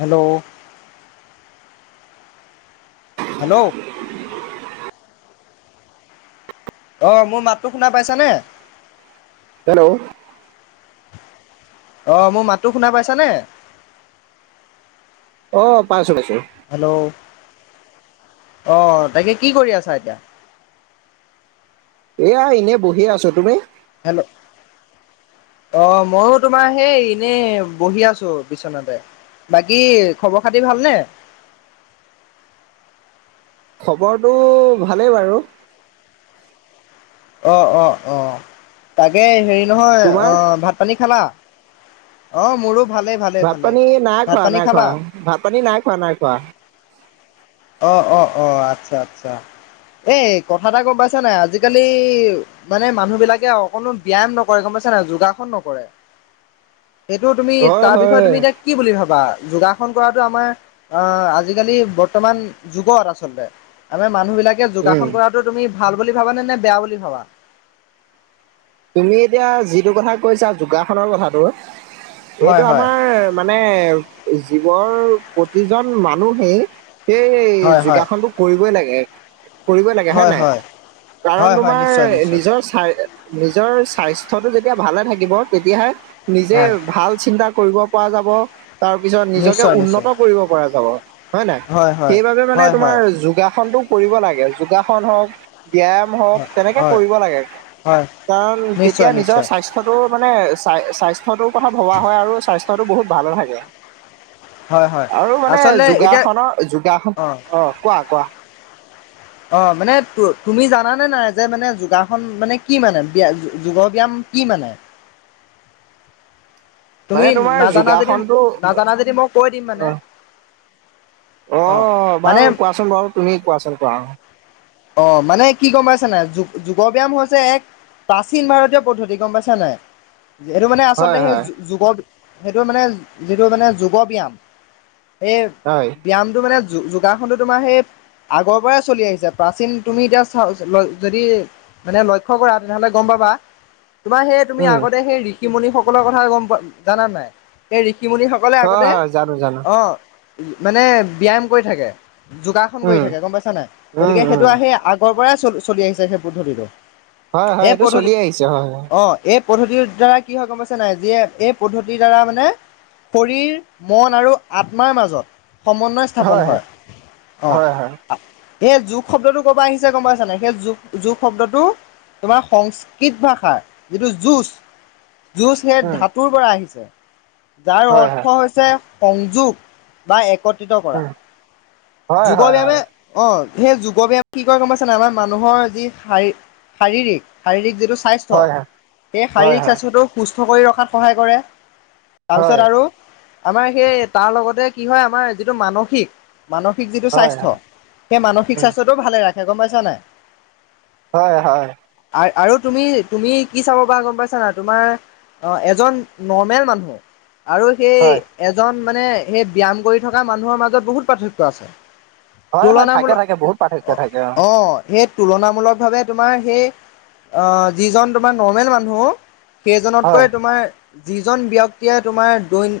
Hello. Hello. [inaudible] অ', মোৰ মাতটো শুনা পাইছানে? হেল্ল'। অ', মোৰ মাতটো শুনা পাইছানে? অ', পাইছোঁ। হেল্ল' অ', তাকে কি কৰি আছা এতিয়া? এয়া এনেই বহি আছোঁ তুমি। হেল্ল'। অ', মইয়ো তোমাৰ সেই এনেই বহি আছোঁ বিচনাতে। বাকী খবৰ খাতি ভালনে? খবৰটো ভালেই বাৰু। অ', অ', অ', তাকে হেৰি নহয় তোমাৰ আহ ভাত পানী খালা? অ', মোৰো ভালেই ভালেই ভাত ভালেই পানী নাই ভাত খোৱা, পানী নাই খোৱা খালা ভাত পানী নাই খোৱা, নাই খোৱা। অ', অ', অ', আচ্ছা, আচ্ছা এই কথা এটা গ'ম পাইছা নাই আজিকালি মানে মানুহ বিলাকে অকনো ব্যায়াম নকৰে গ'ম পাইছা না যোগাসন নকৰে। সেইটো তুমি, হয় তাৰ বিষয়ে হয় তুমি এতিয়া কি বুলি ভাবা, যোগাসন কৰাটো আমাৰ অ', আজিকালি ব ৰ্তমান যুগত আচলতে, আমাৰ মানুহ বিলাকে উম যোগাসন কৰা। টো তুমি ভাল বুলি ভাবা নে, নে বেয়া বুলি ভাবা? তুমি এতিয়া যিটো কথা কৈছা, যোগাসনৰ কথাটো হয় এইটো হয় আমাৰ মানে জীৱৰ প্ৰতিজন মানুহেই সেই হয় হয় যোগাসনটো কৰিবই লাগে। কৰিবই লাগে হয়ে হয় নাই, হয় কাৰণ হয় হয় তোমাৰ নিশ্চয় নিশ্চয় নিজৰ চাই নিজৰ স্বাস্থ্যটো যেতিয়া ভালে থাকিব, তেতিয়াহে হয় নিজেই ভাল চিন্তা কৰিব পৰা যাব, তাৰ পিছত নিজকে নিশ্চয় নিশ্চয় উন্নত কৰিব পৰা যাব, হয় নাই? হয় সেইবাবে মানে হয় হয় তোমাৰ যোগাসনটো কৰিব লাগে, যোগাসন হওঁক, ব্যয়াম হওঁক তেনেকে হয় কৰিব লাগে। হয় কাৰণ তেতিয়া নিশ্চয় নিজৰ নিশ্চয় স্বাস্থ্য স্থ্যটো মানে, স্বা-স্বাস্থ্যটোৰ কথা ভবা হয় আৰু স্বাস্থ্যতটো বহুত ভালে থাকে। হয় হয় আৰু মানে আচলতে এতিয়া যোগাসনৰ যোগাসন অ', কোৱা কোৱা। [unintelligible] অ' মানে তো-তুমি জানানে নাই, যে মানে যোগাসন মানে কি মানে, বিয়া যো-যোগ ব্যায়াম কি মানে? তুমি মানে তোমাৰ নাজানা যদি, যোগাসনটো নাজানা যদি মই কৈ দিম মানে। অ', অ', মানে বাৰু কোৱাচোন বাৰু তুমি কোৱাচোন কোৱা অ'। অ', মানে কি গম পাইচা নাই, যো-যোগ ব্যায়াম হৈছে এক প্ৰাচীন ভাৰতীয় পদ্ধতি গম পাইছা নাই, এইটো মানে আচলতে হয়, সেই হয়, যোগ সেইটো মানে যিটো মানে যোগ ব্যায়াম সেই হয়। ব্যায়ামটো মানে যো-যোগাসনটো তোমাৰ সেই আগৰ পৰাই চলি আহিছে। প্ৰাচীন তুমি এতিয়া চা ল যদি মানে লক্ষ্য কৰা তেনেহ'লে গম পাবা। তোমাৰ সেই তুমি উম, আগতে সেই ঋষিমুণি সকলৰ কথা গম পা জানা নাই সেই ঋষিমুণি সক সকলে হয়, আগতে হয়, জানো, জানো, অ' ম-মানে ব্যয়াম কৰি থাকে, যোগাসন উম, কৰি থাকে গম পাইছা নাই, উম, গতিকে উম, সেইটো সেই আগ আগৰ পৰাই চল-চলিআহিছে সেই পদ্ধতিটো। হয়, হয়, এই এইটো পদ্ধতি চলি আহিছে হয়, হয়। অ', এই পদ্ধতিৰ দ্বাৰা কি হয় গম পাইছে নাই, যিয়ে এই পদ্ধতিৰ দ্বাৰা মানে শৰীৰ মন আৰু আত্মাৰ মাজত সমন্বয় স্থাপন হয়, অ'। হয়, হয়, এই যোগ শব্দটো পৰপা আহিছে গম পাইচা নাই, সেই যো-যোগ শব্দটো তোমাৰ সংস্কৃত ভাষাৰ যিটো যুঁজ যুঁজ সেই উম, ধাতুৰ পৰা আহিছে, যাৰ হয়, অৰ্থ হয়, হৈছে সংযোগ। বা একত্ৰিত কৰা, উম, হয়, যোগ হয়, ব্যায়ামে হয়, অ' সেই যোগব ব্যায়াম কি কয় গ'ম পাইছানাই, আমাৰ মানুহৰ যি শাৰী-শাৰীৰিক শাৰীৰিক যিটো স্বাস্থ্য, হয়, সেই হয়, শাৰীৰিক হয়, স্বাস্থ্যটো সুস্থ কৰি ৰখাত সহায় কৰে। হয়, তাৰপিছত আৰু আমাৰ সেই তাৰ লগতে কি হয়, আমাৰ যিটো মানসিক মানসিক যিটো হয়, স্বাস্থ্য, হয়, সেই মানসিক উম, স্বাস্থ্যটোও ভালে ৰাখে গম পাইছা নাই। হয়, হয়। আৰ-আৰু তুমি, তুমি কি চাব পাৰা গম পাইছা নাই তোমাৰ অ', এজন নৰ্মেল মানুহ আৰু সেই হয়, এজন মানে সেই ব্যায়াম কৰি থকা মানুহৰ মাজত বহুত পাৰ্থক্য আছে। হয়, হয়, থাকে তুলনামূলক থাকে বহুত পাৰ্থক্য থাকে অ, অ, সেই তুলনামূলক ভাৱে তোমাৰ সেই আহ, যিজন তোমাৰ নৰ্মেল মানুহ, হয়, সেইজনতকৈ তোমাৰ যিজন ব্যক্তিয়, তোমাৰ দৈন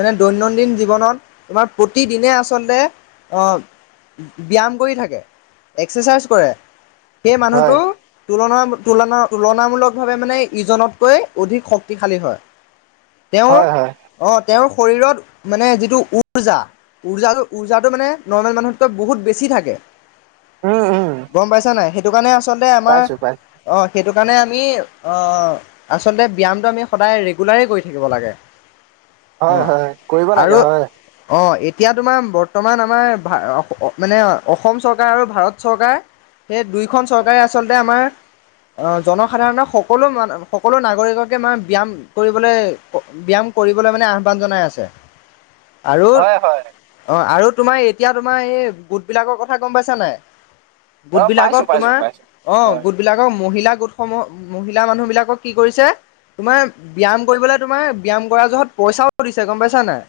মানে দৈনন্দিন জীৱনত, তোমাৰ প্ৰতিদিনে আচলতে আহ ব্যায়াম কৰি থাকে, এক্সাৰচাইজ কৰে, সেই হয়, মানুহটো তুলনা, তুলনা ভাৱে মানে ইজনতকৈ অধিক শক্তিশালী হয়। তেওঁৰ, হয়, হয়, অহ, তেওঁৰ শৰীৰত মানে যিটো উৰ্জা উৰ্জা, উৰ্জাটো মানে নৰ্মেল মানুহতো বহুত বেছি। বেছি থাকে, উম, উম, গম পাইছো নে নাই, সেইটো কাৰণে আমাৰ পাইছো, পাইছো, অ, সেইটো আমি অ, আচলতে ব্যায়ামটো আমি সদায় ৰেগুলাৰ, কৰি থাকিব লাগে। অ, হয়, হয়, কৰিব লাগে আৰু হয়, অ, এতিয়া তোমাৰ বৰ্তমান আমাৰ ভা মানে অসম চৰকাৰ আৰু ভাৰত চৰকাৰ, সেই দুয়োখন চৰকাৰে আচলতে আমাৰ অ, জনসাধাৰণক সকলো মান সকলো, নাগৰিককে মানে ব্যয়াম কৰিবলৈ ব্যায়াম কৰিবলৈ মানে, আহ্বান জনাই আছে। আৰু হয়, হয়, অ, আৰু তোমাৰ এতিয়া তোমাৰ এই গোটবলাকৰ কথা গম পাইছা নাই, অ', পাইছো, গোটবলাকক পাইছো, তোমাৰ পাইছো, অ, হয়, গোট বিলাকক, মহিলা গোটসমূহ মহিলা মানুহ বিলাকক কি কৰিছে? তোমাৰ ব্যায়াম, কৰিবলৈ তোমাৰ ব্যায়াম কৰা জহত, পইচাও দিছে গম পাইছা নাই।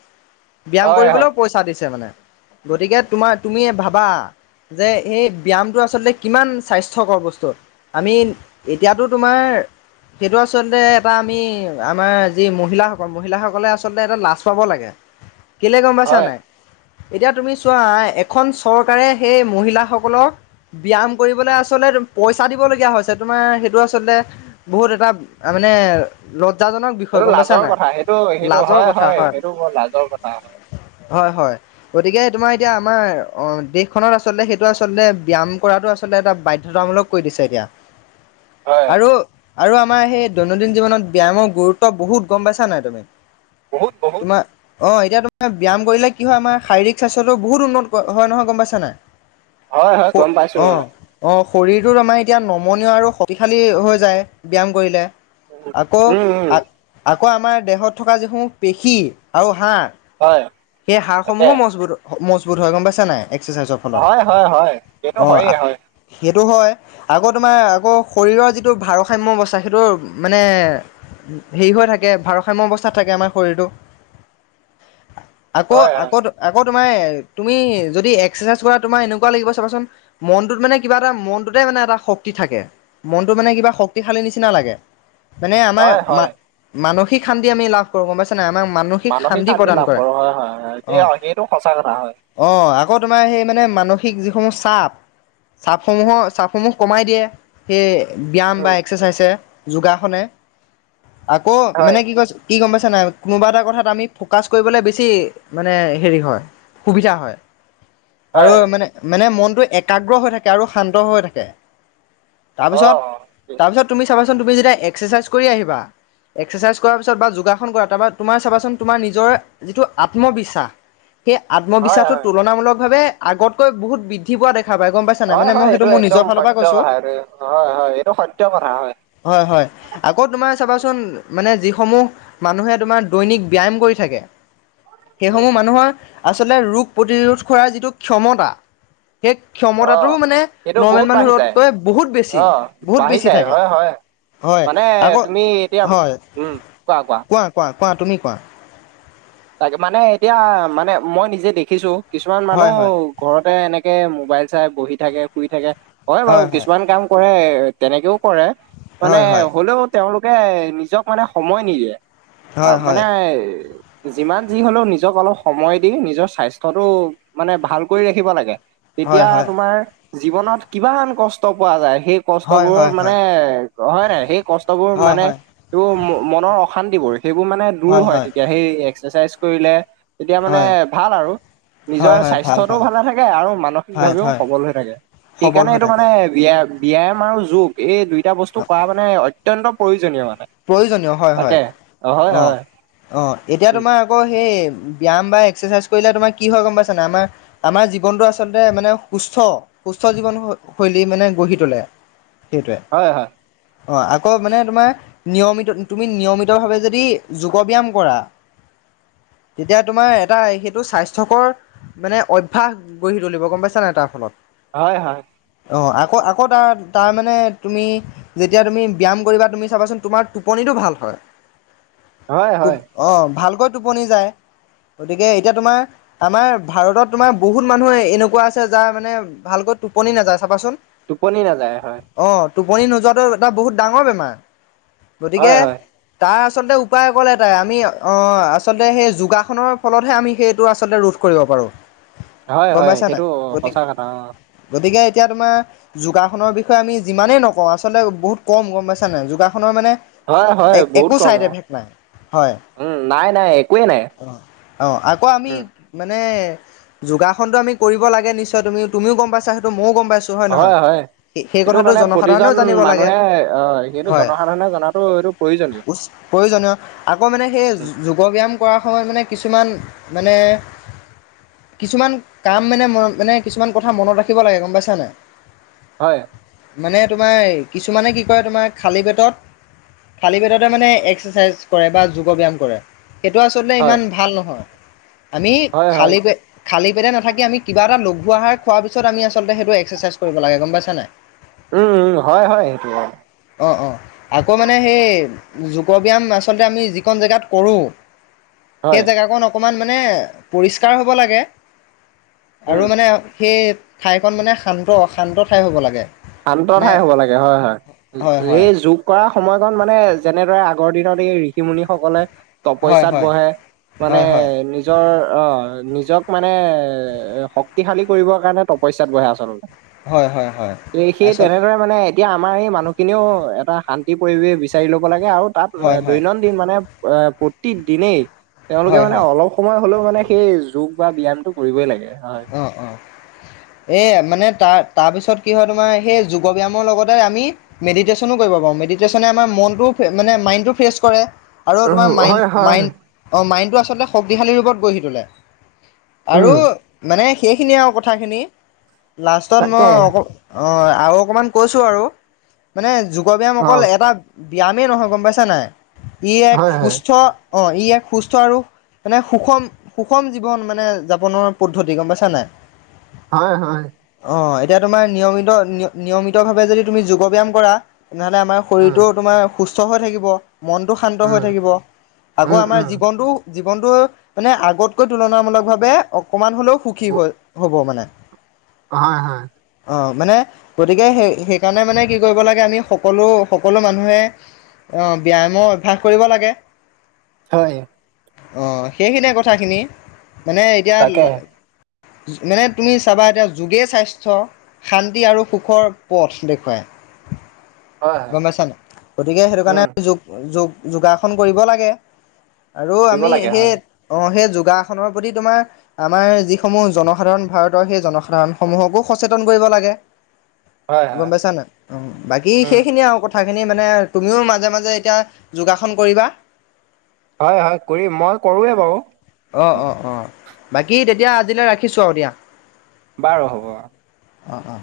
ব্যায়াম হয়, হয়, কৰিবলৈও পইচা দিছে মানে, গতিকে তোমাৰ তুমি ভাবা। যে এই ব্যায়ামটো আচলতে কিমা, স্বাস্থ্যকৰ বস্তু। আমি, এতিয়াতো তোমাৰ সেইটো আচলতে এটা আমি, আমাৰ যি মহিলাসকল মহিলাসকলে আচলতে এটা লাজ পাব লাগে। কেলে গম পাইছা হয়। নাই, এতিয়া তুমি চোৱা এক খন, চৰকাৰে সেই মহিলাসকলক ব্যায়াম কৰিবলৈ আচলতে পইচা দিব লগীয়া হৈছে, তোমাৰ সেইটো আচলতে বহুত এটা মানে, লজ্জাজনক বিষয় সেইটো গম পাইছা লাজৰ নাই কথা, সেইটো সেইটো লাজৰ হয়, কথা হয়, সেইটো বৰ লাজৰ কথা। হয়, হয়, গতিকে তোমাৰ উম, এতিয়া আমাৰ অ, দেশখনত আচলতে সেইটো আচলতে, ব্যায়াম কৰাটো আচলতে এটা বাধ্যতামূলক কৰি দিছে এতিয়া। হয় আৰু আৰু আমাৰ সেই দৈনন্দিন জীৱনত, ব্যায়ামৰ গুৰুত্ব বহুত গম পাইছা নাই তুমি? বহুত বহুত তোমাৰ অ, এতিয়া তোমাৰ ব্যায়াম কৰিলে কি হয় আমাৰ শাৰীৰিক স্বাস্থ্যতটো বহুত উন্নত হয় নহয় গম পাইছা নাই, হয় হয় গম পাইছো অ, অ শৰীৰটো আমাৰ এতিয়া নমনীয় আৰু শক্তিশালী হৈ যায়, ব্যায়াম কৰিলে। উম আকৌ উম উম, আ, আকৌ আমাৰ দেহত থকা যিসমূহ পেশী আৰু হাঁৰ হয় সেই হাৰ তাকে সমূহো মজবুত-মজবুত হয়, গম পাইছা নাই এক্সাৰচাইজত। হয়, হয়, হয়, এইটো হয়ে, হয়। সেইটো হয়। আকৌ তোমাৰ, আকৌ শৰীৰৰ যিটো ভাৰসাম্য বচায়, সেইটো মানে হেৰি হৈ থাকে, ভাৰসাম্য অৱস্থাত থাকে আমাৰ শৰীৰটো। আকৌ, হয় হয় আকৌ, আকৌ, তোমাৰ তুমি যদি এক্সাৰচাইজ কৰা তোমাৰ এনেকুৱা লাগিব চাবাচোন। মনটোত মানে কিবা এটা, মনটোতে মানে এটা শক্তি থাকে। মনটো মানে কিবা, শক্তিশালী নিচিনা লাগে। মানে আমাৰ হয় মা হয় মানসিক শান্তি আমি লাভ গম পাইছা নাই আমাক মানসিক শান্তি প্ৰদান কৰে অ এইটো সঁচা কথা হয় অ আকৌ তোমাৰ সেই মানে মানসিক যিসমূহ চাপ উম চাপসমূহৰ চাপসমূহ কমাই দিয়ে সেই ব্যায়াম বা উম, এক্সচাইজে যোগাসনে আকৌ হয় মানে কি কৈছে কি গম পাইছা নাই কোনোবা কথাত আমি ফ'কাচ কৰিবলৈ বেছি মানে হেৰি হয় সুবিধা হয় আৰু হয় মানে মানে মনটো একাগ্ৰ হৈ থাকে আৰু শান্ত হৈ থাকে অ তাৰপিছত তাৰপিছত তুমি চাবাচোন তুমি যেতিয়া এক্সাৰচাইজ কৰি আহিবা এক্সাৰচাইজ কৰা পিছত বা যোগাসন কৰা তাৰপৰা তোমাৰ চাবাচোন নিজৰ যিটো আত্মবিশ্বাস হয় আত্মবিশ্বাসো হয় তুলনামূলক ভাৱে আগতকৈ বহুত বৃদ্ধি পোৱা দেখা পায় গম পাইছে হয় হয় এইটো একদম সত্য কথা এইটো হয় হয় এইটো সত্য কথা হয় হয় হয় আকৌ তোমাৰ চাবাচোন মানে যিসমূহ মানুহে তোমাৰ দৈনিক ব্যয়াম কৰি থাকে উম, সেইসমূহ মানুহৰ আচলতে ৰোগ প্ৰতিৰোধ কৰাৰ যিটো ক্ষমতা সেই অ ক্ষমতাটোও মানে সেইটো বহুত নৰ্মেল বাঢ়ি যায় মানুহতকৈ বহুত বেছি অ বহুত বাঢ়ি বেছি যায় থাকে হয় হয় হয় মানে আকৌ তুমি এতিয়া হয় কোৱা কোৱা তুমি কোৱা তাকে মানে এতিয়া মানে মই নিজে দেখিছো কিছুমান মানুহ হয় হয় ঘৰতে এনেকে মোবাইল চাই বহি থাকে শুই থাকে হয় বাৰু কিছুমান কাম কৰে তেনেকেও কৰে মানে হয় হ'লেও তেওঁলোকে নিজক মানে সময় নিদিয়ে আ হয় হয় মানে যিমান যি হলেও নিজক অলপ সময় দি নিজৰ স্বাস্থ্যটো মানে ভাল কৰি ৰাখিব লাগে হয় তেতিয়া হয় তোমাৰ জীৱনত কিমান কষ্ট পোৱা যায় সেই হয় কষ্টবোৰ হয় মানে হয় নাই সেই কষ্টবোৰ হয় হয় হয় হয় মানে তোৰ মনৰ অশান্তিবোৰ সেইবোৰ মানে দূৰ হয় তেতিয়া সেই এক্সাৰচাইজ কৰিলে তেতিয়া মানে হয় ভাল আৰু হয় হয় নিজৰ হয় ভাল ভাল স্বাস্থ্যটোও ভালে থাকে আৰু ভাল মানসিকভাৱেও হয় সবল হৈ থাকে সবল সেইকাৰণে হৈ এইটো থাকে মানে ব্যায়া ব্যায়াম আৰু যোগ এই দুইটা বস্তু কৰা মানে অত্যন্ত প্ৰয়োজনীয় মানে প্ৰয়োজনীয় হয় হয় তাকে হয় অ হয় অ এতিয়া উ তোমাৰ আকৌ সেই ব্যায়াম বা এক্সাৰচাইজ কৰিলে তোমাৰ কি হয় গম পাইছা নাই আমাৰ আমাৰ জীৱনটো আচলতে মানে সুস্থ সুস্থ জীৱন শৈলী মানে গঢ়ি তোলে সেইটোৱে হয় হয় অ আকৌ মানে তোমাৰ নিয়মিত, তুমি নিয়মিতভাৱে যদি যোগ ব্যায়াম কৰা। তেতিয়া তোমাৰ এটা সেইটো স্বাস্থ্যকৰ মানে অভ্যাস গঢ়ি তুলিব, গম পাইছা নাই তাৰ ফলত হয়, হয়। অ, আকৌ আকৌ তাৰ তাৰমানে তুমি যেতিয়া, তুমি ব্যায়াম কৰিবা তুমি চাবাচোন তোমাৰ টোপনিটো ভাল হয়। হয়, হয়। অ, ভালকৈ টোপনি যায় গতিকে এতিয়া তোমাৰ আমাৰ ভাৰতত তোমাৰ বহুত মানুহে এনেকুৱা আছে, যাৰ মানে ভালকৈ টোপনি নাযায় চাবাচোন। টোপনি নাযায় হয়। অ, টোপনি নোযোৱাটো এটা বহুত ডাঙৰ বেমাৰ। হয় গতিকে হয় তাৰ আচলতে উপায় অকল এটাই, আমি অ, আচলতে সেই যোগাসনৰ ফলতহে আমি সেইটো আচলতে ৰোধ কৰিব পাৰোঁ। হয়, গম হয় পাইছা নাই সেইটো গতি সঁচা কথা, অ। গতিকে এতিয়া তোমাৰ যোগাসনৰ বিষয়ে আমি যিমানেই নকওঁ, আচলতে বহুত কম গম পাইছানে নাই? যোগাসনৰ মানে হয়, হয়, এক বহুত একো কম চাইড অ, এফেক্ট নাই উম, নাই নাই একোৱেই নাই। অ, অ আকৌ আমি উম মানে যোগাসনটো আমি কৰিব লাগে নিশ্চয় তুমি তুমিও গম পাইছা সেইটো ময়ো গম পাইছোঁ। হয়, হয় সেই এইটো কথাটো মানে প্ৰতিজন জনসাধাৰণেও জানিব লাগে মানুহে অ, হয় কিন্তু জনসাধাৰণে জনাতো এইটো প্ৰয়োজনীয় উচ, প্ৰয়োজনীয় আকৌ মানে উম সেই যোগ ব্যায়াম কৰাৰ সময়ত মানে কিছুমান মানে কিছুমান কাম মানে মন মানে কিছুমান কথা মনত ৰাখিব লাগে গম পাইছানে নাই? হয়। মানে তোমাৰ কিছুমানে কি কৰে তোমাৰ খালী পেটত খালি পেটতে মানে এক্সাৰচাইজ কৰে বা যোগ ব্যায়াম কৰে। সেইটো আচলতে হয় ইমান ভাল নহয়, আমি হয় হয় খালী পে খালী পেটে নাথাকি আমি কিবা এটা লঘু আহাৰ খোৱাৰ পিছত আমি আচলতে সেইটো এক্সাৰচাইজ কৰিব লাগে। গম পাইছানে নাই? [inaudible] উম, উম, হয়, হয়, সেইটো অ। অ, অ। আকৌ মানে সেই যোগ ব্যায়াম আচলতে আমি যিখন জেগাত কৰোঁ হয় সেই জেগাকণ অকমান মানে পৰিষ্কাৰ হ'ব লাগে। উম আৰু মানে সেই ঠাইকণ মানে শান্ত শান্ত ঠাই হ'ব লাগে। শান্ত মানে ঠাই হ'ব লাগে হয়, হয়। হয় হয় এই যোগ কৰা সময়কণ মানে যেনেদৰে আগৰ দিনত, এই ঋষি মুুনি সকলে হয় তপস্যাত হয় বহে, মানে হয় হয় নি নিজৰ অ, নিজক মানে শক্তিশালী কৰিবৰ কাৰণে তপস্যাত বহে আচলতে। হয়, হয়, হয়। এই সেই তাৰপিছত তেনেদৰে মানে, এতিয়া আমাৰ এই মানুহখিনিয়েও এটা শান্তি পৰিৱেশ বিচাৰি ল'ব লাগে, আৰু তাত হয় হয় দৈনন্দিন মানে এ প্ৰতি দিনেই তেওঁলোকে হয় মানে হয় অলপ সময় হ'লেও মানে সেই যোগ বা ব্যয়ামটো কৰিবই লাগে হয়। অ, অ। এ মানে তাৰ তাৰপিছত কি হয় তোমাৰ? সেই যোগ ব্যায়ামৰ লগতে আমি মেডিটেশ্যনো কৰিব পাৰোঁ। মেডিটেশ্যনে আমাৰ মনটো ফ্ৰে মানে মাইণ্ডটোও ফ্ৰেছ কৰে। আৰু তোমাৰ মাইণ্ড, হয় হয় মাইণ্ড অ, মাইণ্ডটো আচলতে শক্তিশালী ৰূপত গঢ়ি তোলে আৰু উম মানে সেইখিনিয়ে আৰু কথাখিনি, লাষ্টত মই তাকে অক অ আৰু অকণমান কৈছো আৰু মানে যোগৰ ব্যায়াম অকল অ' এটা ব্যায়ামেই নহয় গম পাইছা নাই? ই এক হয় হয় সুস্থ অ ই এক সুস্থ আৰু মানে সুষম সুষম জীৱন মানে যাপনৰ পদ্ধতি গম পাইছা নে নাই? হয় হয়। অ এতিয়া তোমাৰ নিয়মিত নিয় নিয়মিতভাৱে যদি তুমি যোগ ব্যায়াম কৰা তেনেহলে আমাৰ উম, শৰীৰটো তোমাৰ সুস্থ হৈ থাকিব। মনটো শান্ত উম, হৈ থাকিব আকৌ উম, আমাৰ উম, জীৱনটো জীৱনটো মানে আগতকৈ তুলনামূলক ভাৱে অকমান হলেও সুখী ব- হল হ'ব মানে হয় হয় অঁ মানে গতিকে সেই সেইকাৰণে মানে কি কৰিব লাগে আমি সকলো সকলো মানুহে অ ব্যায়ামৰ অভ্যাস কৰিব লাগে হয় অ সেইখিনিয়ে কথাখিনি মানে এতিয়া তাকে মানে তুমি চাবা এতিয়া যোগে স্বাস্থ্য শান্তি আৰু সুখৰ পথ দেখুৱাই হয়, হয়, গম পাইছা নাই গতিকে সেইটো কাৰণে উম, যোগ যোগ যোগাসন কৰিব লাগে আৰু কৰিব আমি লাগে সেই হয়, অ সেই যোগাসনৰ প্ৰতি তোমাৰ আমাৰ যিসমূহ জনসাধাৰণ ভাৰতৰ সেই জনসাধাৰণ সমূহকো সচেতন কৰিব লাগে হয়, গম হয়, পাইছা নাই অ বাকী উম, সেইখিনি আৰু কথা কথাখিনি মানে তুমিও মাজে মাজে এতিয়া যোগাসন কৰিবা হয় হয় কৰিম মই কৰোঁৱেই বাৰু অঁ উম, অঁ অঁ বাকী তেতিয়া আজিলৈ ৰাখিছোঁ আৰু দিয়া বাৰু হ'ব অ অ অ